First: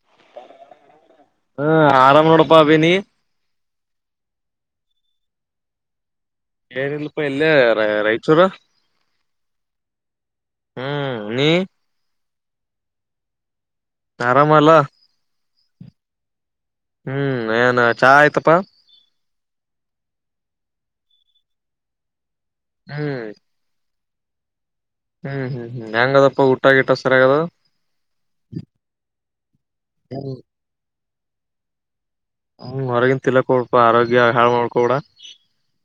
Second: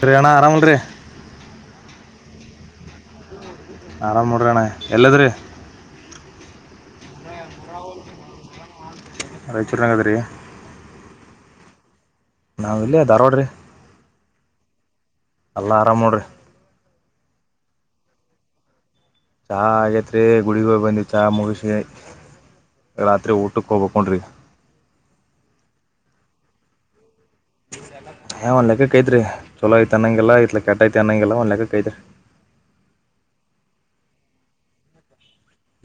ಟ್ರೇಣ ಆರಾಮ್ ಅಲ್ಲಿ ರಿ ಹಾ ಆರಾಮ್ ನೋಡಪಾಬಿನಿ ಆರಾಮ್ ಮಾಡ್ರಿ ಅಣ್ಣ ಎಲ್ಲದ್ರೀ ಏನಲ್ಪಾ ಇಲ್ಲೇ ರ್ ರಾಯಚೂರ. ಅದ ಚರ್ಂಗಾದರಿ ನೀ ನಾವು ಇಲ್ಲೇ ಧಾರವಾಡ ರಿ ಆರಾಮಲ್ಲಾ ಅಲ್ಲ ಆರಾಮ್ ನೋರಿ ಹ್ಮ್ ಏನ್ ಚಹಾ ಆಯ್ತಪಾ. ಚಹಾ ಆಗೇತ್ರಿ ಗುಡಿಗಿ ಬಂದ್ವಿ ಚಹಾ ಮುಗಿಸಿ. ಹ್ಮ್ ರಾತ್ರಿ ಊಟಕ್ಕೆ ಹೋಗ್ಬೇಕು. ಪಾಂಡ್ರೆ ಹ್ಮ್ ಹ್ಮ್ ಹ್ಮ್ ಹೆಂಗ ಅದಪ್ಪ ಊಟಾಗಿ ಇಟ್ಟಷ್ಟ ಹ ಒನ್ ಲೆಕ್ಕ ಕೈತ್ರಿ ಸೋ ಹ್ಮ್ ತನಂಲ್ಲ ಇ ಕ ಕೆಟ್ಟತಿ. ನ್ನಂಗಲ್ಲ ಒನ್ಲಲೆಕ್ಕ ಕೈರಾರೆ ಹ್ಮ ಹೊರಗನ್ ತಿಲಕ ಕೊಡ್ಪ ಆರೋಗ್ಯ ಹಾಳ ಮಾಡ್ಕೊಡ್.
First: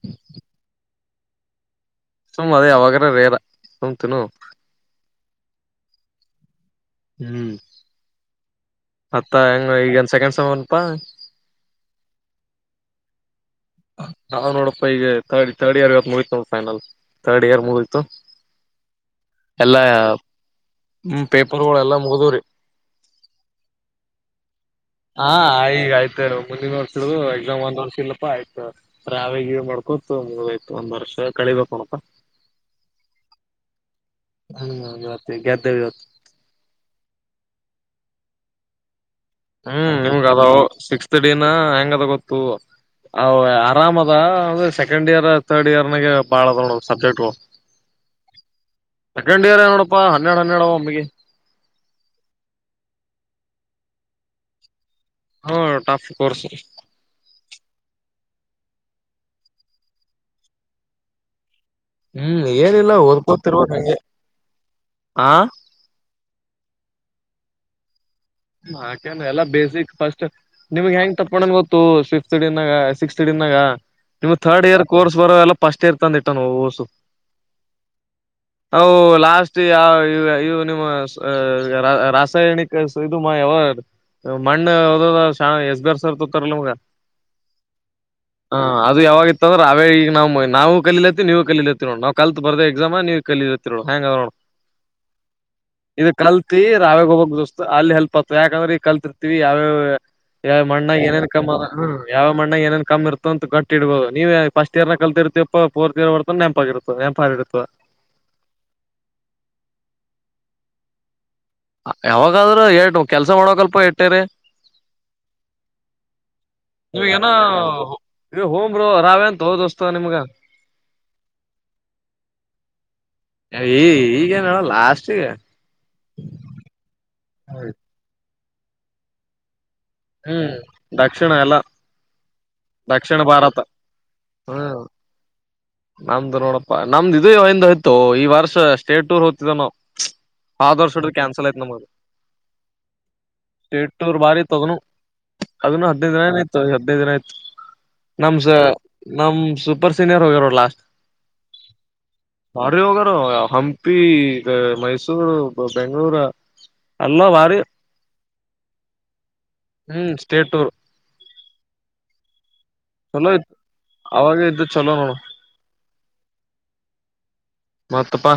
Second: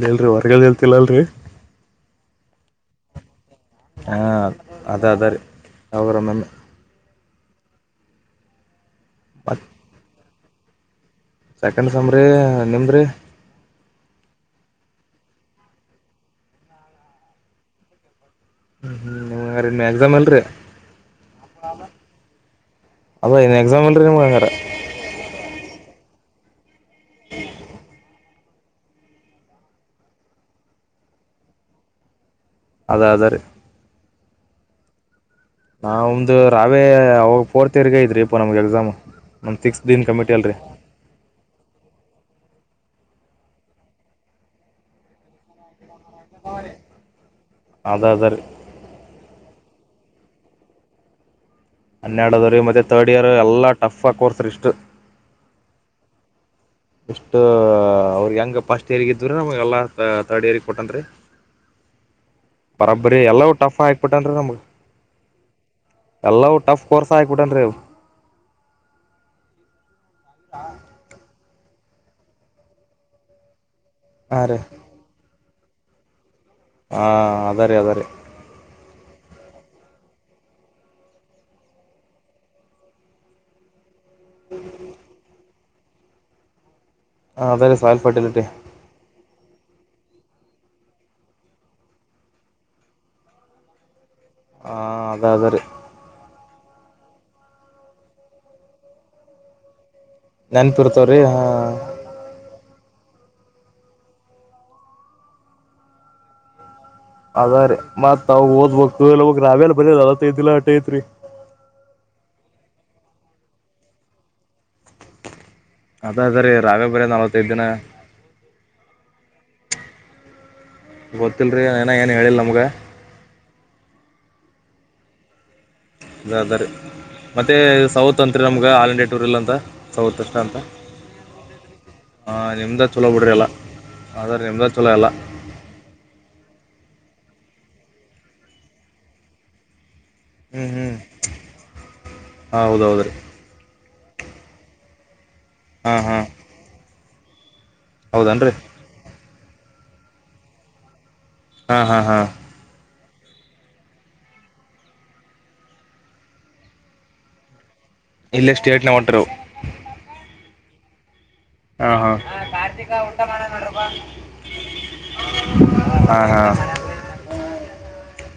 ಎಲ್ರಿ ಹೊರ್ಗಲಲ್ತಿಲ್ಲ ಅಲ್ರರಿ ಸುಮ್ಮ ಅದೇ ಯಾವಾಗ್ ಆದರೂ ರೇ ರಾ ಹಾ ಅದ್ ಅದ್ ರಿ ಅವರ ನನ್ನ ಹ್ಮ್ ಮತ್ತ್ ಮತ್ ಹೆಂಗ ಈಗ ಸೆಕೆಂಡ್ ಸೇಮ್. ಸೊನ್ಪಾ ಸೆಕೆಂಡ್ ಸಮ್ರಿ ನಿಮ್ರಿ ನಾನೋಡಪ್ಪಾ ಈಗ ತರ್ಡ್ ತರ್ಡ್ ಇಯರ್ ಇವತ್ ಮುಗತ ನೋಡ್ ಫೈನಲ್ ತರ್ಡ್ ಇಯರ್ ಮುಗೀತು. ಹ್ಮ್ ಹ್ಮ್ ಮ್ಯಾಕ್ಸಾಮ್ ಅಲ್ರಿ ಪೇಪರ್ಗಳೆಲ್ಲಾ ಮುಗ್ದವ್ರಿ ಅದ ಇ ಎಕ್ಸಾಮ್ ಅಲ್ಲ ರಿ ನಿಮ್ಮ ಗ್ ಆದರ್ ಆ ಈಗ ಆಯ್ತು ಮುಂದಿನ ವರ್ಷಳು ಎಕ್ಸಾಮ್ ಒಂದ್ ವರ್ಷ ಇಲ್ಲಪ್ಪಾ ಆಯ್ತು ರಾವಗ ಮಾಡ್ಕೊತ ಮುಗಿಯಿತು ಒಂದ್ ವರ್ಷ ಕಳಿಬೇಕೋಣಪಾ. ಅದ ಅದ ರಿ ಹ್ಮ ಹ ಅವನ್ದು ರಾವೇ ಅವ ಫೋರ್ತ್ ರ್ಗ ಇದ್ರಿ ಅಪ್ಪಾ ನಮ್ಮಗೆ ಎಕ್ಸಾಮ್. ನಮ್ಮ ಸಿಕ್ಸ್ತ್ ಹ್ಮ್ ದಿನ ನಿಮ್ಗ ಕಮಿಟಿ ಅದ ಅಲ್ರಿ ಸಿಕ್ಸ್ ಡಿನ ಹೆಂಗ ಅದ ಗೊತ್ತು. ಹಾ ಆರಾಮ್ ಅದ ಅಂದ್ರೆ ಸೆಕೆಂಡ್ ಇಯರ್ ಥರ್ಡ್ ಇಯರ್. ನನಗೆ ಬಾಳದ ನೋಡ ಸಬ್ಜೆಕ್ಟ್ ಅದ ಅದ ರೀ ಸೆಕೆಂಡ್ ಇಯರ್ ನೋಡ ಪ್ಪಾ ಅನ್ನೆರಡು ಹನ್ನಣ ಒಮಗೆ ಹನ್ನೆರಡದವ ರೀ ಮತ್ತುತ್ತೆ ಥರ್ಡ್ ಇಯರ್ ಎಲ್ಲ ಟಫ ಆಗಿ ಕೋರ್ಸ ರಿ ಇಷ್ಟು ಹ ಟಾಫ ಕೋರ್ಸ್ ಇಷ್ಟು ಅವ್ರಿಗೆ ಹೆಂಗೆ ಫಸ್ಟ್ ಇಯರ್ಗ ಇದ್ರ ನಮ್ಗೆಲ್ಲ ಥರ್ಡ್ ಇಯರ್ರಿಗೆ ಕೊಟ್ಟನ್ ರೀ. ಹ್ಮ್ ಏನಿಲ್ಲ ಬರಬ್ಬರಿ ಎಲ್ಲವೂ ಓದ್ಕೋತಿರ್ರುವ ಟಫ್ ನಂಗೆ ಹಾಕ್ಬಿಟ್ಟನ್ ಆ ಎಲ್ಲೂ ಟಫ್ ಕೋರ್ಸ್ ಆಗ್ಬಿಟ್ಟೆನ್ರಿವು ಕೆ ಎಲ್ಲಾ ಬೇಸಿಕ್ ಫಸ್ಟ್ ನಿಮ್ಮಗೆ ಹೆಂಗ್ ತಪ್ಪ್. ನ್ ಗೊತ್ತು ಫಿಫ್ ಅಡಿನಾಗ ಸಿಕ್ಸ್ ಅಡನಾಗ ನಿಮ್ಮ ಹಾಂ ರೀ ಥರ್ಡ್ ಇಯರ್ ಕೋರ್ಸ್ ಬರೋ ಎಲ್ಲಾ. ಪಸ್ಟ್ ಇಯರ್ ತಂದ್ [unintelligible] ಸು ಹಾಂ ಅದ ರೀ ಅದ ರೀ ಲಾಸ್ಟ್ ಯಾವ ಇವು ಇವು [unintelligible] ರಾಸಾಯನಿಕ [unintelligible] ಮಣ್ಣು ಇದಾದ ಶಾ ಎಸ್ಬಾರ್ ಸರ್ ತೋಗೋತಾರ್ ಅಲ್ಲ ನಮ್ಮಗ. ಹ ಅದೇ ರೇ ಸಲ್ಫರ್ಟಲ್ಟಿ ಅ್ರ ಅವೇ ಈಗ ನಾವು ನಾವು ಕಲತ್ತ ನೀವು ಕಲತ್ತ ನೋ ನಾವು ಕಲ್ತ್ ಬರ್ದೆ ಎಕ್ಸಾಮ ನೀವು ಕಲತ್ತ ನೋಡು ಹ್ಯಾಗೆ ನೋಡು. ಹ್ ಅದ್ ಅದ್ ರೀ [unintelligible] ಅಲ್ಲಿ ಹೆಲ್ಪ್ ಆತ ಯಾಕಂದ್ರೆ ಕಲ್ತಿರ್ತತಿವಿ ಯಾವ್ಯಾವ. ಯಾವ ಮಣ್ಣಾಗ ನೆನಪಿರ್ತಾವ ರೀ ಏನನ್ ಕ ಹಾಂ ಯಾವ ಮಣ್ಣಾಗ ಏನನ್ ಕಮ್ಮಿ ಇತ ಅಂತ ಗಟ್ ಇಡಬೋ ನೀವ ಫರ್ಟ್ಸ್ ಇಯರ್ಾಗ ಕಲ್ತಿ ಇರ್ತಿಪ್ಪಫೋರ್ ಇಯರ್ತ ನೆಪಾಗಿಿತ್ತೆ [inaudible] ಅದ ರಿ ಮತ್ ಅವವ ಒದ್ಬೇಕು [unintelligible] [unintelligible] ಯಾವಾಗಾದ್ರೂ ಎಟು ಕೆಲ್ಸ ಮಾಡೋಕಲ್ಪ ಎಟ್ಟೇರಿ ಅದೇ ಅ ಅದ್ರೀ ರಾಗ ಬೇರ ನಲ್ವತ್ತೈದ್ ದಿನ ಏ ಹೂ ಬ್ರೋ ರಾವೇಂತೋ ದೋಸ್ತ ನಿಮ್ಗ. ಗೊತ್ತಲ್ರಿ ಏನ ಏನ್ ಹೇಳಿಿಲ್ಲ ನಮ್ಗ. ಈ ಈಗೇ ಏನು ಲಾಸ್ಟ್ಗೆ ಅದ್ ಅದ್ ರಿ ಮತ್ತೆ ಸೌತ್ ಒಂದ್ ನಮ್ಗೆ ಆಲ್ ಇಂಡಿಯಾ ಟೂರ್ ಇಲ್ಲ ಅಂತಾ ಸೌತ್ ಇರ್ತ ಹ್ಮ್ ಅಂತಾ ದಕ್ಷಿಣ ಎಲ್ಲ ನಿಮ್ದ ಚಛಲೋ ದಕ್ಷಿಣ ಬಿಡ್ರಿ ಅಲ್ಲ ಭಾರತ. ಆದರೆ ನಿಮ್ದ ಹ್ಮ್ ಚಛಲೋ ಎಲ್ಲಾ. ನಮ್ದು ನೋಡಪ್ಪಾ ನಮ್ದು ಇದು ಒಂದ್ ಐತೊ ಈ ವರ್ಷ ಸ್ಟೇಟ್ ಟೂರ್ ಒತ್ತದ ಏನೋ ಆದು ಹ್ಞೂ ವರ್ಷಡ್ರ ಕ್ಯಾನ್ಸಲ್ ಆಗಯೋತ್ ನಮಗ್ ಹಾಂ ಹೌದೌದ್ರಿ ಎಂಟನೂರು ರು ಬಾರಿ ತೊಗನು ಅದನ್ನು ಹಾಂ ಹದಿನೈ ಹಾಂ ದಿನನ ಇತ್ತುದು ಹದಿನೈ ದಿನ ಆಯತತ್ತು. ನಮ್ಸ ಹೌದನ್ರಿ ನಮ್ ಸುಪರ್ ಸೀನಿಯರ್ೋಗರ್ ಲಾಸ್ಟ ಹಾ ಹಾ ಹಾ ರ ಹಂಪಿ ಮೈಸೂರು ಬೆಂಗಗಳೂರು ಎಲ್ಲಾ ವಾರಿ ಇಲ್ಲ ಸ್ಟೇಟ್ ನ ಹೊಟ್ಟರು ಹ್ಮ್ ಸ್ಟೇಟ್ ಟೂರ್ ಹ ಹ ಹ ಕಾರ್ತಿಕ ಉಊಟ ಚಲೋ ಮಾನ ಇತ್ ನೋಡ್ರಪ್ಪಾ ಅವಾಗ ಇದ್ದು ಚಲೋ ನೋಡು ಹಾ, ಹಾ ಮತ್ತಪ್ಪಾ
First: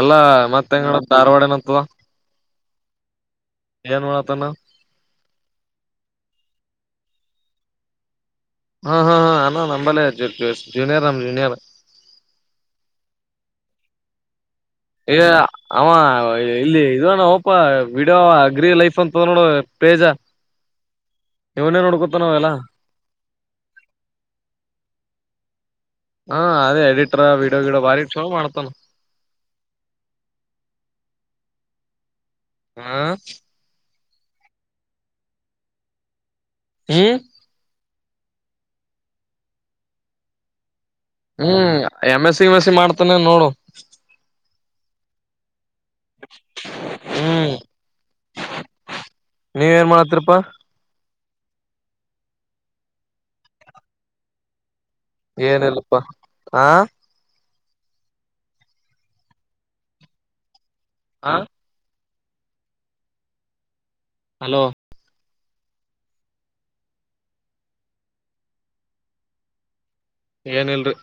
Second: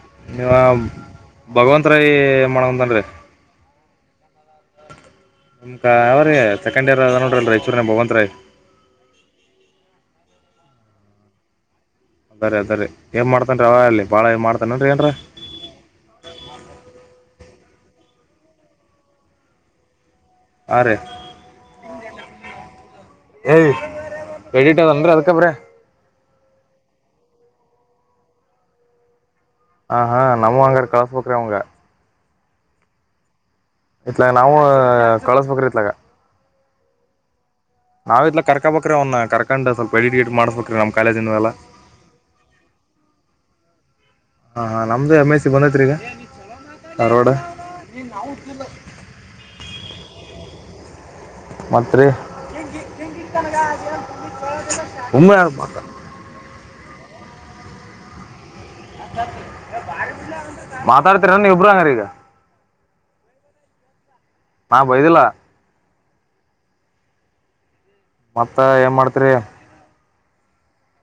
ಎಲ್ಲಾ ನೀವು ಮತ್ತೆ ಹೆಂಗ ಧಾರವಾಡ ನತ್ತದ. ಭಗವಂತ ರಾಯ್ ಮಾಡ್ಕೊಂತಾನ್ರಿ ಏನ್ ಮಾಡತನಾ. ಅವ್ರೀ ಸೆಕಂಡ್ಯರ್ ಅದನಾ ನೋಡ್ರಿ ರಾಯಚೂರುದಗ ಭಗವಂತ ರಾಯ್. ಹಾ, ಹಾ, ಹಾ ಆನಾ ನಂಬಲ್ಲಿ ಜುನಿಯರ್, ಆನಾ ಜುನಿಯರ್. ಸರಿ, ಸರಿ ಏನ್ ಮಾಡ್ತನ್ರಿ ಅವ ಅಲ್ಲಿ ಬಾಳ ಮಾಡ್ತ ಇ ಆ ಇಲ್ಲಿ ಇದು ಆನೋ. ಪ್ಪ ವಿಡಿಯೋ ಅಗ್ರಿ ಲೈಫ್ ಅಂತ ನೋಡು ಪೇಜ. ಹಾಂ ರೀ ಇವನೇ ನೋಡ್ಕೊ ನ್ ಎಲ್ಲಾ. ಏಯ್ ರಡಿಟದಂದ್ರ ಅದ್ಕಬ್ರೆ ಹಾ ಅದೇ ಎಡಿಟರ್ ವೀಡಿಯೋ ಗೀಡೋ ಬಾರಿ ಇಡ್ ಚಲ ಮಾಡ್ತಾನ. ಹ ಹಾ ನಮ್ಮ್ ಹಂಗಾರ ಕಳ್ಸ್ಬ್ರೆ ಅವಂಗ. ಹಾ. ಇತ್ಲಾಗ ನಾವು ಕಳಸ್ಬೇಕ್ರಿ ಇತ್ಲಗ. ಹ್ಮ. ನಾವ್ ಇಲ್ಲ ಕರ್ಕಬೇಕ್ರೀ ಅವ್ ಕರ್ಕೊಂಡು ಸ್ವಲ್ಪ ಎಡಿ ಗಟ್ ಮಾಡಸ್ಬೇಕ್ರೀ. ಹ್ಮ್ ಎಮ ಎಸ್ ಸಿ, ವಿಮ್ ಎಸ್ಸ, ಮಾಡ್ತಾನೆ ನೋಡು. ನಮು ಎಮ್ಸಿ ಕಾಲೇಜ್. ಹ್ಮ್ ನೀವೇಏನ್ ಮಾಡತರಪ್ಪಾ. ಮತ್ತ್ ರೀ ಏನಿಲ್ಲಪ್ಪಾ ಹಾ. [unintelligible] ಹ ಮಾತಾಡ್ತಿೀರ ನೀ ಇಬ್ಬರು ಹಂಗಾರ ಈಗ. ಹಲೋ ನಾ ಬೈದಿಲ್ಲ. ಮತ್ತ ಏನ್ ಮಾಡ್ತರಿ. ಏನಲ್ರಿ.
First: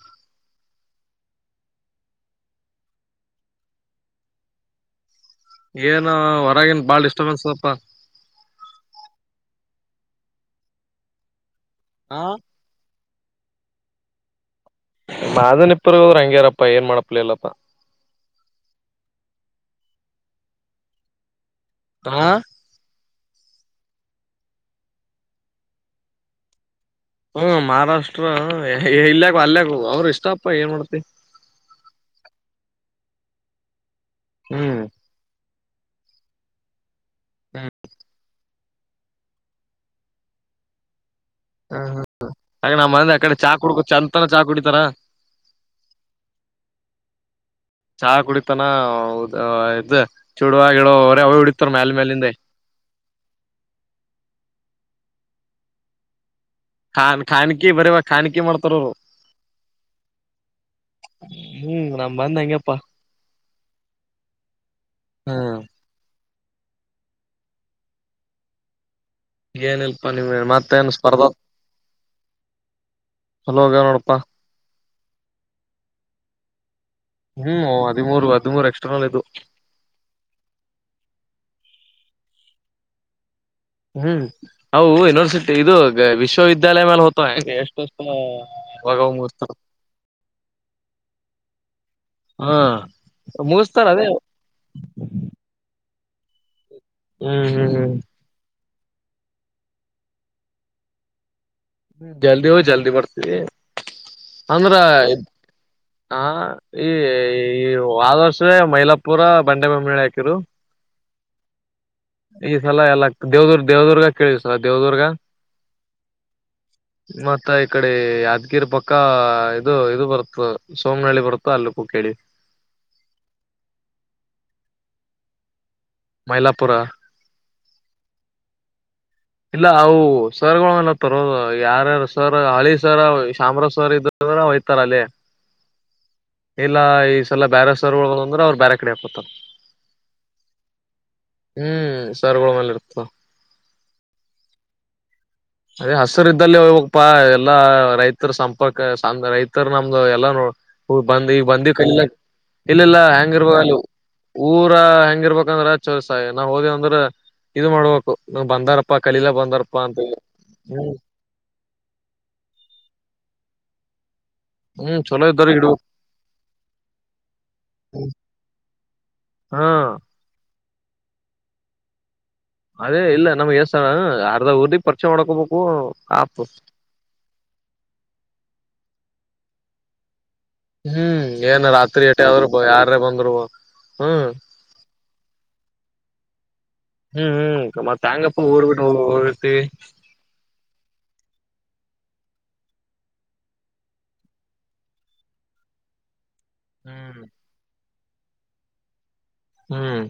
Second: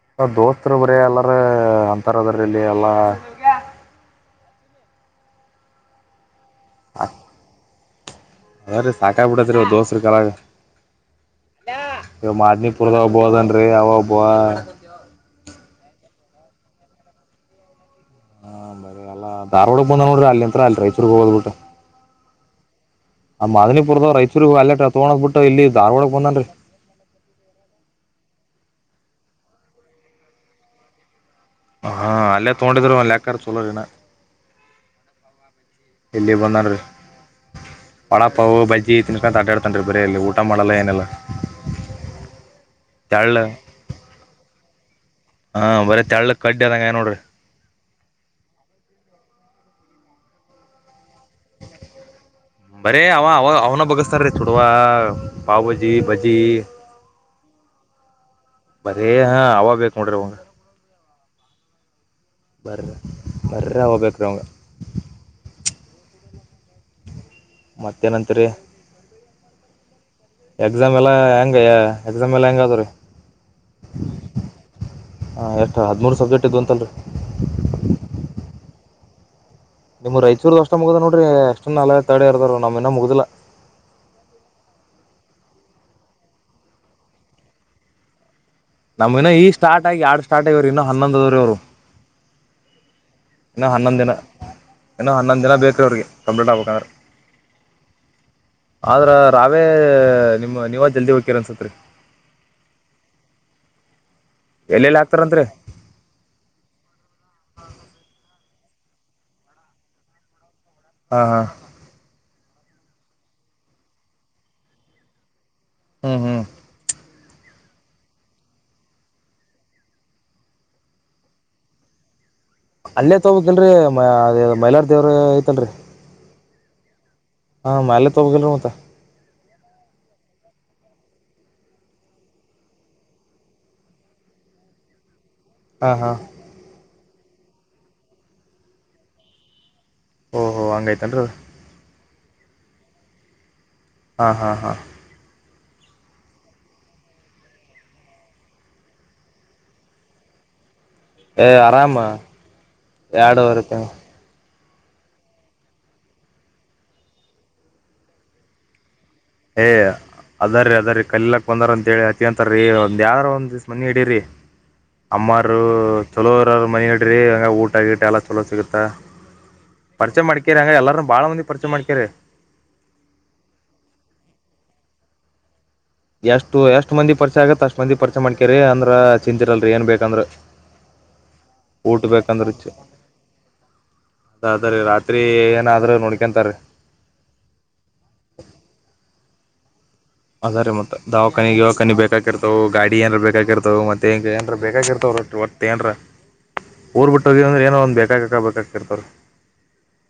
ಹತ್ರ ಬರ ಎಲ್ಲಾರ, ಅಂತರ ಅದ್ರ ಇಲ್ಲಿ ಎಲ್ಲಾ, ಏನು. ಗನ್ ಬಾಳಡಿಸ್ಟರ್ಬನ್ಸ್ ಆ ಅದ ರೀ ಸಾಕಾಗ ಬಿಡತ್ ರೀ ದೋಸ್ರ ಕಾಲಗ. [unintelligible] ಬೋದನ್ರಿ ಯಾವಬ್ಬ ಮಾದನ್ ಇಪ್ಪರ್ ಹೋದ್ರಂಗ. ಹಗ್ಯಾರಪ್ಪಾ ಏನ್ ಮಾಡಪ್ಲ ಯಿಲ್ಲಪ್ಪಾ. ಹಾ ಬರಿ ಅಲ್ಲ ಧಾರವಾಡಗೆ ಬಂದ ನೋಡ್ರಿ ಅಲ್ಲಿಂತ್ರ ಅಲ್ಲಿ ರೈಚೂರಿಗೆ ಹೋಗದ್ಬ ಬಿಟ್ಟ. ಹಾ ಆ ಮಾದನಿಪುರ್ದವ್ ಇಬ್ಬರಿಗಿ ಹ ಅಲ್ಲ ತಗೊಂಡೋ ಹೋಗ್ಬ ಬಿಟ್ಟು ಇಲ್ಲಿ ಧಾರವಾಡಕ ಬಂದನ್ರಿ. ಹ್ಮ ಮಹಾರಾಷ್ಟ್ರ ಇಲ್ಲಯಕ ಅಲ್ಯಕ ಅವರು ಇಷ್ಟಪ್ಪ ಏನ್ ಮಾಡ್ತಿ. ಕ್ಕಾರ ಚೋ್ರನ್ನ [unintelligible] ಹ್ಮ್ ಇಲ್ಲಿ ಬಂದಾನ್ರಿ. ಹ್ಮ್ ವಡಪವು ಬಜಿ. ಈ ತಿನ್ಕಂತ ಅ ಆಡಾಡ್ತನ್ರಿ ಬರೇ ಅಲ್ಲಿ ಊಟ ಮಾಡಲ್ಲ ಏನೀಲ್ಲ. ಹ ಹ ಹಾಗೆ ನಮ್ಮ್ ಮಂದಿ ಅಕಡೆ ಚಾ ಕುಡದ್ ಚಂತನ ಚಾಕ ಕುಡಿತಾರ. ಹಾ ಬರೀ ತೆಳ್ಳ ಕಡ್ಡಿ ಆದಂಗ ಆಗ್ಯಾನ್ ನೋಡ್ರಿ ಚಹಾ ಕುಡಿತಾನ ಅವ್ದ ಇದ ಚೂಡುವ ಗಿಡವ ಒಟ್ಟ. ಬರೇ ಅವ ಅವ ಅವನ ಬಗಸ್ತಾನರೀ ಚುಡವ. ಪಾವಬಜಿ ಬಜಿ. ಖಾನ್ ಖನ್ಕಿ ಬರವ ಖನ್ಕಿ ಮಾಡ್ತಾರ ಅವರು. ಬರೇ ಹಾ ಅವ ಬೇಕ್ ನೋಡ್ರಿ ಹ್ಮ್ ನ ಬರ್ರ ಬರೇ ಹೋಗ್ಬೇಕರೀ ಅವಗ. ಹ್ಮ್ ಮತ್ತೆನಂತಿರಿ. ಏನಲ್ಪಾ ನಿಮ್ ಮತ್ತೇನ್ ಎಕ್ಸಾಮ್ ಎಲ್ಲ ಸ್ಪರ್ಧಾ ಹೆಂಗಯ್ಯ ಎಕ್ಸಾಮ್ ಎಲ್ಲ ಹೆಂಗ ಆದುರಿ. ಚಲೋಗ ನೋಡಪಾ ಹಾ ಎಷ್ಟ ಹದಮೂರ ಸಬ್ಜೆಕ್ಟ್ ಇದ್ದು ಅಂತಲ್ರಿ. ಹ್ಮ್ ಹದಿಮೂರು ಹದಿಮೂರು ಎಕ್ಸ್ಟ್ರಾನಲ್ ಇದು. ನಿಮ್ ರಾಯಚೂರ್ದ ಅಷ್ಟ ಮುಗ್ದ ನೋಡ್ರಿ ಎಸ್ಟ್ರನಲ್ ತಡೆರ್ದಾರ ನಮ್ಮು ಇನ್ನ ಮುಗ್ದಿಲ್ಲ. ಹ್ಮ್ ಅವು ಯುನಿವರ್ಸಿಟಿ ಇದು ವಿಶ್ವವಿದ್ಯಾಲಯ ಮ್ಯಾಲ ಹೋತವ ಎಷ್ಟೋವರ್ಷ ನಮ್ಮು ಹೀನ ಈಗ ಸ್ಟಾರ್ಟ್ ಆಗಿ ಯಾಡ್ ಸ್ಟಾರ್ಟ್ ಆಗ್ಯಾವ್ರಿ ಇನ್ನ ಹನ್ನೊಂದ ಅವರಿ ಅವರು ಹಾ ಹೀನ ಮುಗಿಸ್ತಾರ ಹನ್ನೊಂದ್ ಅದೇ ದಿನ ಹೀನ ಹನ್ನೊಂದ ದಿನ ಬೇಕ್ರೀ ಅವ್ರಿಗಿ. ಕಂಪ್ಲಿಟ್ ಆಬೇಕ ಆದ್ರ. ಹ್ಮ್ ಹ್ಮ್ ಹ್ಮ್ ಆದ್ರ ರಾವೇ ನಿಮ್ ನೀವ ಜಲ್ದಿ ಹೋಕಿರ ಅನ್ಸತ್ರಿ. ಜಲ್ದಿ ಹೋಗಿ ಜಲ್ದಿ ಬರ್ತೀವಿ. ಅಂದ್ರ ಎಲ್ಲೆಲ್ಲಿ ಹಾಕ್ತಾರಂತ್ರಿ ಹ ಈ ಹ್ವಾದರ್ಷ. ಮೈಲಾಪುರ ಬಂಡೆ ಬೊಮ್ಮನಳ್ಳಿ ಹಾಕಿರು. ಹಾ ಹಾ ಈ ಸಲ ಎಲ್ಲ ದೇವದುರ್ ದೇವದುರ್ಗ ಕೇಳಿವ ಸಲ ದೇವದುರ್ಗ. ಹ್ಮ್ ಹ್ಮ್ ಮತ್ತ ಈ ಕಡೆ ಯಾದ್ಗಿರಿ ಪಕ್ಕ ಇದು ಇದು ಬರುತ್ತ ಸೋಮನಹಳ್ಳಿ ಬರುತ್ತ ಅಲ್ಲಿಕೂ ಕೇಳಿವಿ. ಅಲ್ಲೇ ತೋಬೇಕಿಲ್ರಿ ಮೈಲಾರ ದೇವ್ರ ಐತಲ್ರರಿ. ಮೈಲಾಪೂರ. ಹಾ ಮ್ಯಾಲೆ ತೋಬೇಕಿಲ್ರಿ ಮತ್ತ. ಇಲ್ಲ ಅವು ಸರ್ಗಳ ತರ ಯಾರಾರ ಸರ್ ಹಳಿ ಸರ ಶಾಮ್ರ ಸರ್ ಇದ್ರ ಹೂಯ್ತಾರ ಅಲ್ಲೆ. ಹಾ ಹಾ ಇಲ್ಲ. ಲ್ಲ ಬ್ಯಾರೆ ಸೋರ್ಗೋಳಂದ್ರ ಬ್ಯಾರೆ ಕಡೆ ಹಾಕೊತರ. ಓಹೋ ಹಂಗೈತನ್ರೀ ಅದ. ಸರಗೋಳ ಮೇಲೆ ಇರ್ತದ. ಹಾ ಹಾ ಹಾ ಅದೇ ಹಸರು ಇದ್ದಲ್ಲಿ ಹೋಗಪಾ ಎಲ್ಲಾ ರೈತರ ಸಂಪರ್ಕ ಸಣ್ಣ ರೈತರ ನಮ್ದು ಎಲ್ಲ ನೋ ಹ ಬಂದ್ ಈ ಏ ಬಂದಿ ಕ ಆರಾಮ ಇಲ್ಲ ಇಲ್ಲ ಹೆಂಗ ಇರ್ಬ ಎರಡುವರೆ ತಿಂಗ್ಳು ಊರ ಹೆಂಗಿರ್ಬೇಕಂದ್ರೆ ಚೋರ್ಸ ನಾವು ಹೋದಿವ ಅಂದ್ರ ಇದು ಮಾಡ್ಬೇಕು ನಾವ ಬಂದಾರಪ್ಪ ಪಪ್ಪಾ ಕಲಲಾ ಬಂದಾರಪ್ಪಾ ಅಂತ ಅದ ರೀ ಅದ ಹ್ಮ್ ರೀ ಕಲೀಲಾಕ್ ಬಂದಾರ ಅಂತ ಹೇಳಿ ಹಾಚೆಗೆತ್ತರಿ ಒಂದ ಯಾದ ರ ಒಂದ ನೆಗಡಿರಿ ಹ್ಮ್ ಚಲೋ ಇದ್ದವ್ರ ಅಮ್ಮರು ಇಡ್ಬೇಕು ಚಲೋರ ಮನಿ ಇಡ್ರಿ ಹಂಗ ಊಟ ಆಗಿಟ್ಟ ಎಲ್ಲ ಚಲೋ ಸಿಗುತ್ತ. ಹಾ ಪರ್ಚೆ ಮಡಿಕೇರಿ ಹ ಎಲ್ಲರು ಬಾಳ ಮಂದಿ ಪರಿಚಯ ಮಾಡ್ಕರಿ ಅದೇ ಇಲ್ಲ ನಮ್ಗ್ ಎಸ್ತ ಅರ್ಧ ಊರಿಗೆ ಪರಿಚಯ ಮಾಡಕೊಬಕ ಎಷ್ಟು ಎಷ್ಟ್ ಮಂದಿ ಪರಿಚಯ ಆಗತ್ತತ್ ಅಷ್ಟ್ ಮಂದಿ ಪರಿಚಯ ಮಾಡ್ಕೇರಿ ಅಂದ್ರ. ತಿಂತಿರಲ್ರಿ ಏನು ಬೇಕಂದ್ರೆ ಹ್ಮ್ ಏನ್ ರಾತ್ರಿ ಟ ಆದ್ರು ಚ ಯಾರೇ ಬಂದರು ಹ್ಮ್ ಅದರಿ ರಾತ್ರಿ ಏನಾದ್ರೂ ನೋಡ್ಕೊಂತಾರೀ ಹ್ಮ್ ಹ್ಮ್ ಮತ್ತ ಹೆಂಗಪ್ಪ ಊರ್ ಬಿಟ್ಟ ಹೋಗದ ಮತ್ತು ಅದ ರೀ ಮತ್ತ ದವಾಖಾನಿ ದಿವಾಕಾನೆ ಬೇಕಾಗಿರ್ತವು ಗಾಡಿ ಏನ್ರ ಬೇಕಾಗಿರ್ತಾವ ಮತ್ತೆ ಹೆಂಗ ಏನ್ರ ಬೇಕಾಗಿರ್ತವ ರ ವಟ್ಟ ಏನ್ರ ಊರ್ ಹ್ಮ್ ಬಿಟ್ಟ ಹೋಗೇದ ಅಂದ್ರೆ ಏನೋ ಒಂದ ಬೇಕು [unintelligible] [inaudible] ಹ್ಮ್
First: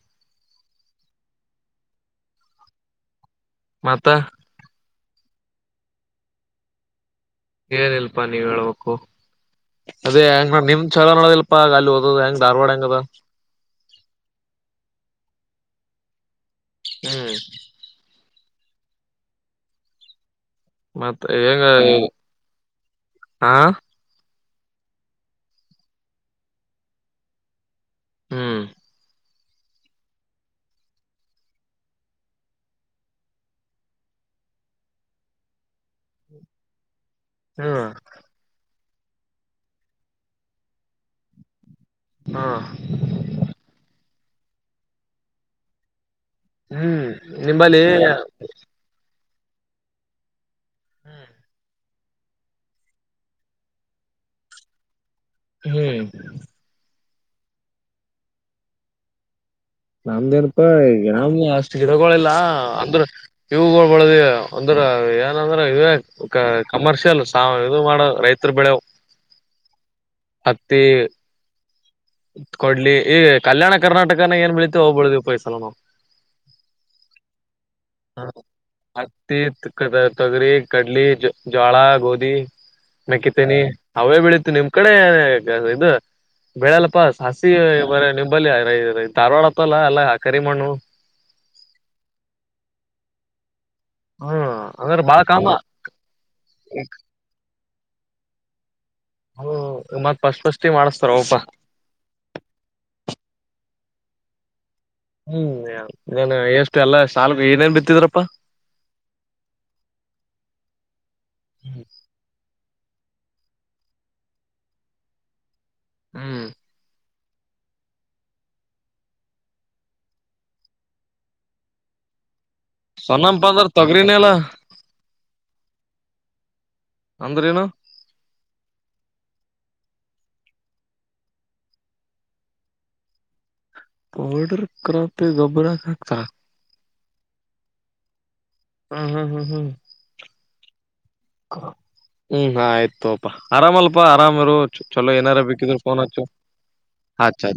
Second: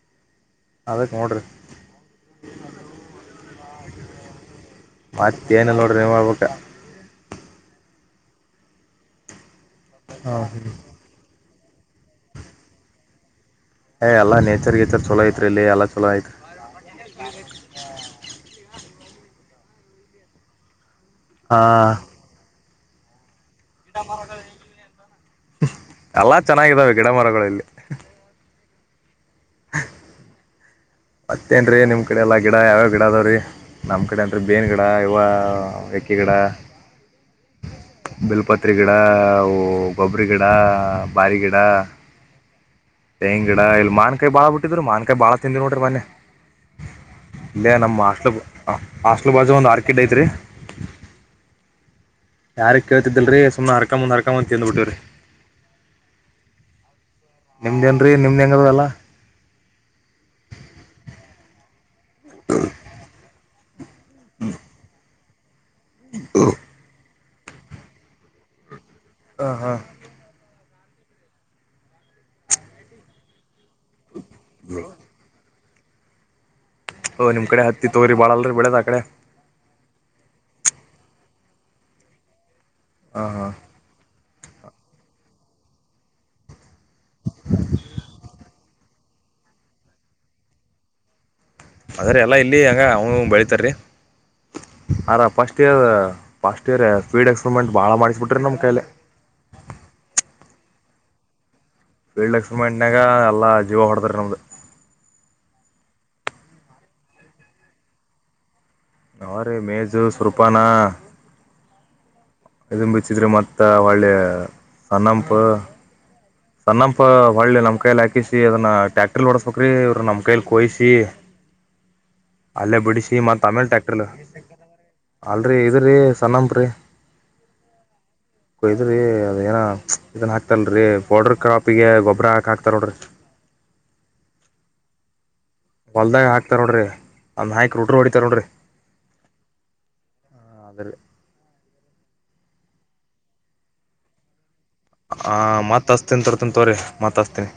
ಅದಕ್ಕೆ ನೋಡ್ರಿ ಮತ್ತ ಮತಏನ ಇಲ್ನೋಡ್ರಿ ನೀವು ಹೇಳಬೇಕು ಏನ ಇಲ್ಪಾ ನೀವ ಹೇಳ್ಬೇಕು ಹ್ಮ್ ಅದೇಂಗ ನ ಹ್ಮ್ ನಿಮ್ ಚಲ ನೋಡದ ಅಪ್ಪ ಗ ಅಲ್ಲಿ ಓದ ಹೆಂಗ್ ಧಾರ್ವಾಡ್ ಹೆಂಗ ಅದ ಏ್ ಎಲ್ಲ ನೇಚರ್ ಗೇಚರ್ ಚಲೋ ಐತ್ರಿ ಇಲ್ಲಿ ಎಲ್ಲ ಚಲೋ ಐತ್ರಿ ಹ್ಮ್ ಮತ್ತೆ ಹೆಗ ಗಿಡ ಮರಗಳು ಎಲ್ಲಾ ಚೆನ್ನಾಗಿದ್ದಾವೆ ಗಿಡ ಮರಗಳಲ್ಲಿ ಹ್ಮ್ ಮತ್ತೇನ್ರೀ ನಿಮ್ ಕಡೆ ಎಲ್ಲಾ ಗಿಡ ಯಾವ್ಯಾವ ಗಿಡ ಅದಾವ್ರೀ ನಮ್ ಕಡೆ ಅನ್ರಿ ಬೇನ್ ಗಿಡ ಯವ ಯಕ್ಕಿ ಗಿಡ ಹ್ಮ ಬಿಲ್ಪತ್ರಿ ಗಿಡ ಗೊಬ್ಬರಿ ಗಿಡ ಬಾರಿ ಗಿಡ ಹಾ ತೆಂಗಿನ ಗಿಡ ಮಾವಿನಕಾಯಿ ಗಿಡ ಬಾಳ ಬಿಟ್ಟಿದರು ಮಾನ್ಕಾಯ ಬಾಳ ತಿಂದ್ವಿ ನೋಡಿ ಸ ಬ ಹ್ಮ್ ನಿಂಬಲ್ಲಿ ಹಾಸ್ಟ್ಲ್ ಬಾಜು ಒಂದು ಆರ್ಕೆಡ್ ಐತೆ ರೀ ಹ್ಮ್ ಯಾರ ಕೇಳ್ತಿದ್ದಲ್ರರಿ ಸುಮ್ನೆ ಹರ್ಕಂದ್ ಹರ್ಕಂದ ತಿಂದ್ ಬಿಟ್ಟವ್ರಿ ಹ್ಮ್ ನಿಮ್ದೇನ್ರೀ ನಿಮ್ದ ಹೆಂಗ ಅದಾವೆಲ್ಲ ನಮ್ದೇನಪ್ಪಾ ಗಾಮ ಅಷ್ ಗಿಡಗೋಳೆಲ್ಲ ಅಂದ್ರ ಇವ ಳದ ಅಂದರ ಏನ್ ಇ ಒ ಕಮರ್ಷಿಯಲ್ ವ ಇದು ಮಾಡ ರೈತ್ರು ಬೆಳೆವು ಹಾ ಹಾ ಹತ್ತೀ ಕೊಡ್ಲಿ ಈಗ ಕಲ್ಯಾಣ ಕರ್ನಾಟಕ ಏನ್ ಬೆಳಿತ್ತಿವೋ ಅವು ಬೆಳಿಬೇಕು ಈ ಸಲ ನಾವು ಓ ನಿಮ್ ಕಡೆ ಹತ್ತಿ ತೊಗರಿ ಹಾ ಬಾಳಲ್ರಿ ಬೆಳೆದ ಆ ಕಡೆ ಹತ್ತಿ ತೊಗರಿ ಕಡಲಿ ಜ ಜ್ವಾಳಾ ಗೋದಿ ಹಾ ಹಾ ಮೆಕ್ಕಿತೇನಿ ಅವೇ ಬೆಳಿತ ನಿಮ್ ಕಡೆ ಇದು ಬೆಳೆಲ್ಲ ಅಪ್ಪ ಸಾಸಿವೆ ಬೆಳೆ ನಿಂಬಲ್ಲಿ ಧಾರ್ವಾಡ ಹತ್ತಲ್ಲ ಎಲ್ಲಾ ಕರಿಮಣ್ಣು ಅದ್ರೇ ಎಲ್ಲಾ ಇಲ್ಲಿ ಹಂಗ ಅವ್ನು ಬೆಳಿತಾರೀ ಹ್ಮ್ ಅಂದ್ರ ಬಾಳ ಅರ ಕಾಮ first year first year speed experiment ಭಾಳ ಮಾಡಿಸ್ಬಿಟ್ರಿ ನಮ್ಮ ಕೈಲೆ ತಿ ಮಾಡಸ್ತಾರೋಪಾ ಫೀಲ್ಡ್ ಲಕ್ಸ್ಮಂಡನಾಗ ಎಲ್ಲಾ ಜೀವ ಹೊಡದ್ರ ನಮ್ದ ಹ್ಮ್ ನೇನ್ ಎಷ್ಟು ಎಲ್ಲಾ ಸಾಲಗ ಏನೇನ್ ಬಿತ್ತಿದ್ರಪ್ಪಾ ನಾವ್ ರೀ ಮೇಜು ಸುರ್ಪಾನ [inaudible] ಇದ ಬಿಚ್ಚಿದ್ರೆ ಮತ್ತ ಹೊಳ್ಳೆ ಸಣ್ಣಂಪ ಹ್ಮ್ ಸಣ್ಣ ಪ ಹೊಳ್ಳೆ ನಮ್ಮ ಕೈಲಿ ಹಾಕಿಸಿ ಅದನ್ನ ಟ್ಯಾಕ್ಟರ್ ಓಡಸ್ಬೇಕ್ರಿ ಇವ್ರ ನಮ್ಮ ಕೈಲ್ಲಿ ಕೊಯಿಸಿ ಅಲ್ಲೇ ಬಿಡಿಸೀ ಸೊನ್ನಂಪ ಮತ್ ಅಂದ್ರ ಆಮೇಲೆ ಟ್ಯಾಕ್ಟ್ರಲ್ ತೊಗರಿನೆಲ್ಲ ಅಲ್ರೀ ಇದು ರೀ ಸಣಂಪ್ರೀ ಅಂದ್ರೇನು ಕೊಯ್ದ್ರೀ ಅದು ಏನ ಇದನ್ನ ಹಾಕ್ತಲ್ರಿ ಪೌಡ್ರ ಕ್ರಾಪಿಗೆ ಗೊಬ್ಬರ ಹಾಕ ಹಾಕ್ತಾರಲ್ರೀ ಪೌಡರ್ ಕ್ರಾಪ್ ಗೊಬ್ಬರ ಹೊಲ್ದ ಹಾಕ್ತಾರ ಹಾಕ್ತಾರೋಡ್ರಿ. ಅದ್ನ ಹಾಕಿ, ರೋಟರ್ ಹೊಡಿತಾರ ನೋಡ್ರಿ ಹ್ಮ್ ಹ್ಮ್ ಹ್ಮ್ ಹ್ಮ್ ಅದ್ರಿ ಹ್ಮ್ ಹಾ ಆಯ್ತು. ತೋಪಾ ಆರಾಮಲ್ಪಾ ಆರಾಮರು. ಚಲೋ ಹಾ ಏನಾರ ಬೇಕಿದ್ರ ಮತ್ ಫೋನ್ ಹಚ್ಚು ಹಸ್ತೀನಿ ತರ್ತನ್ ತೋರಿ ಹಚ್ಚ ಹಚ್ಚ. ಮಾತ್ಸ್ತೀನಿ.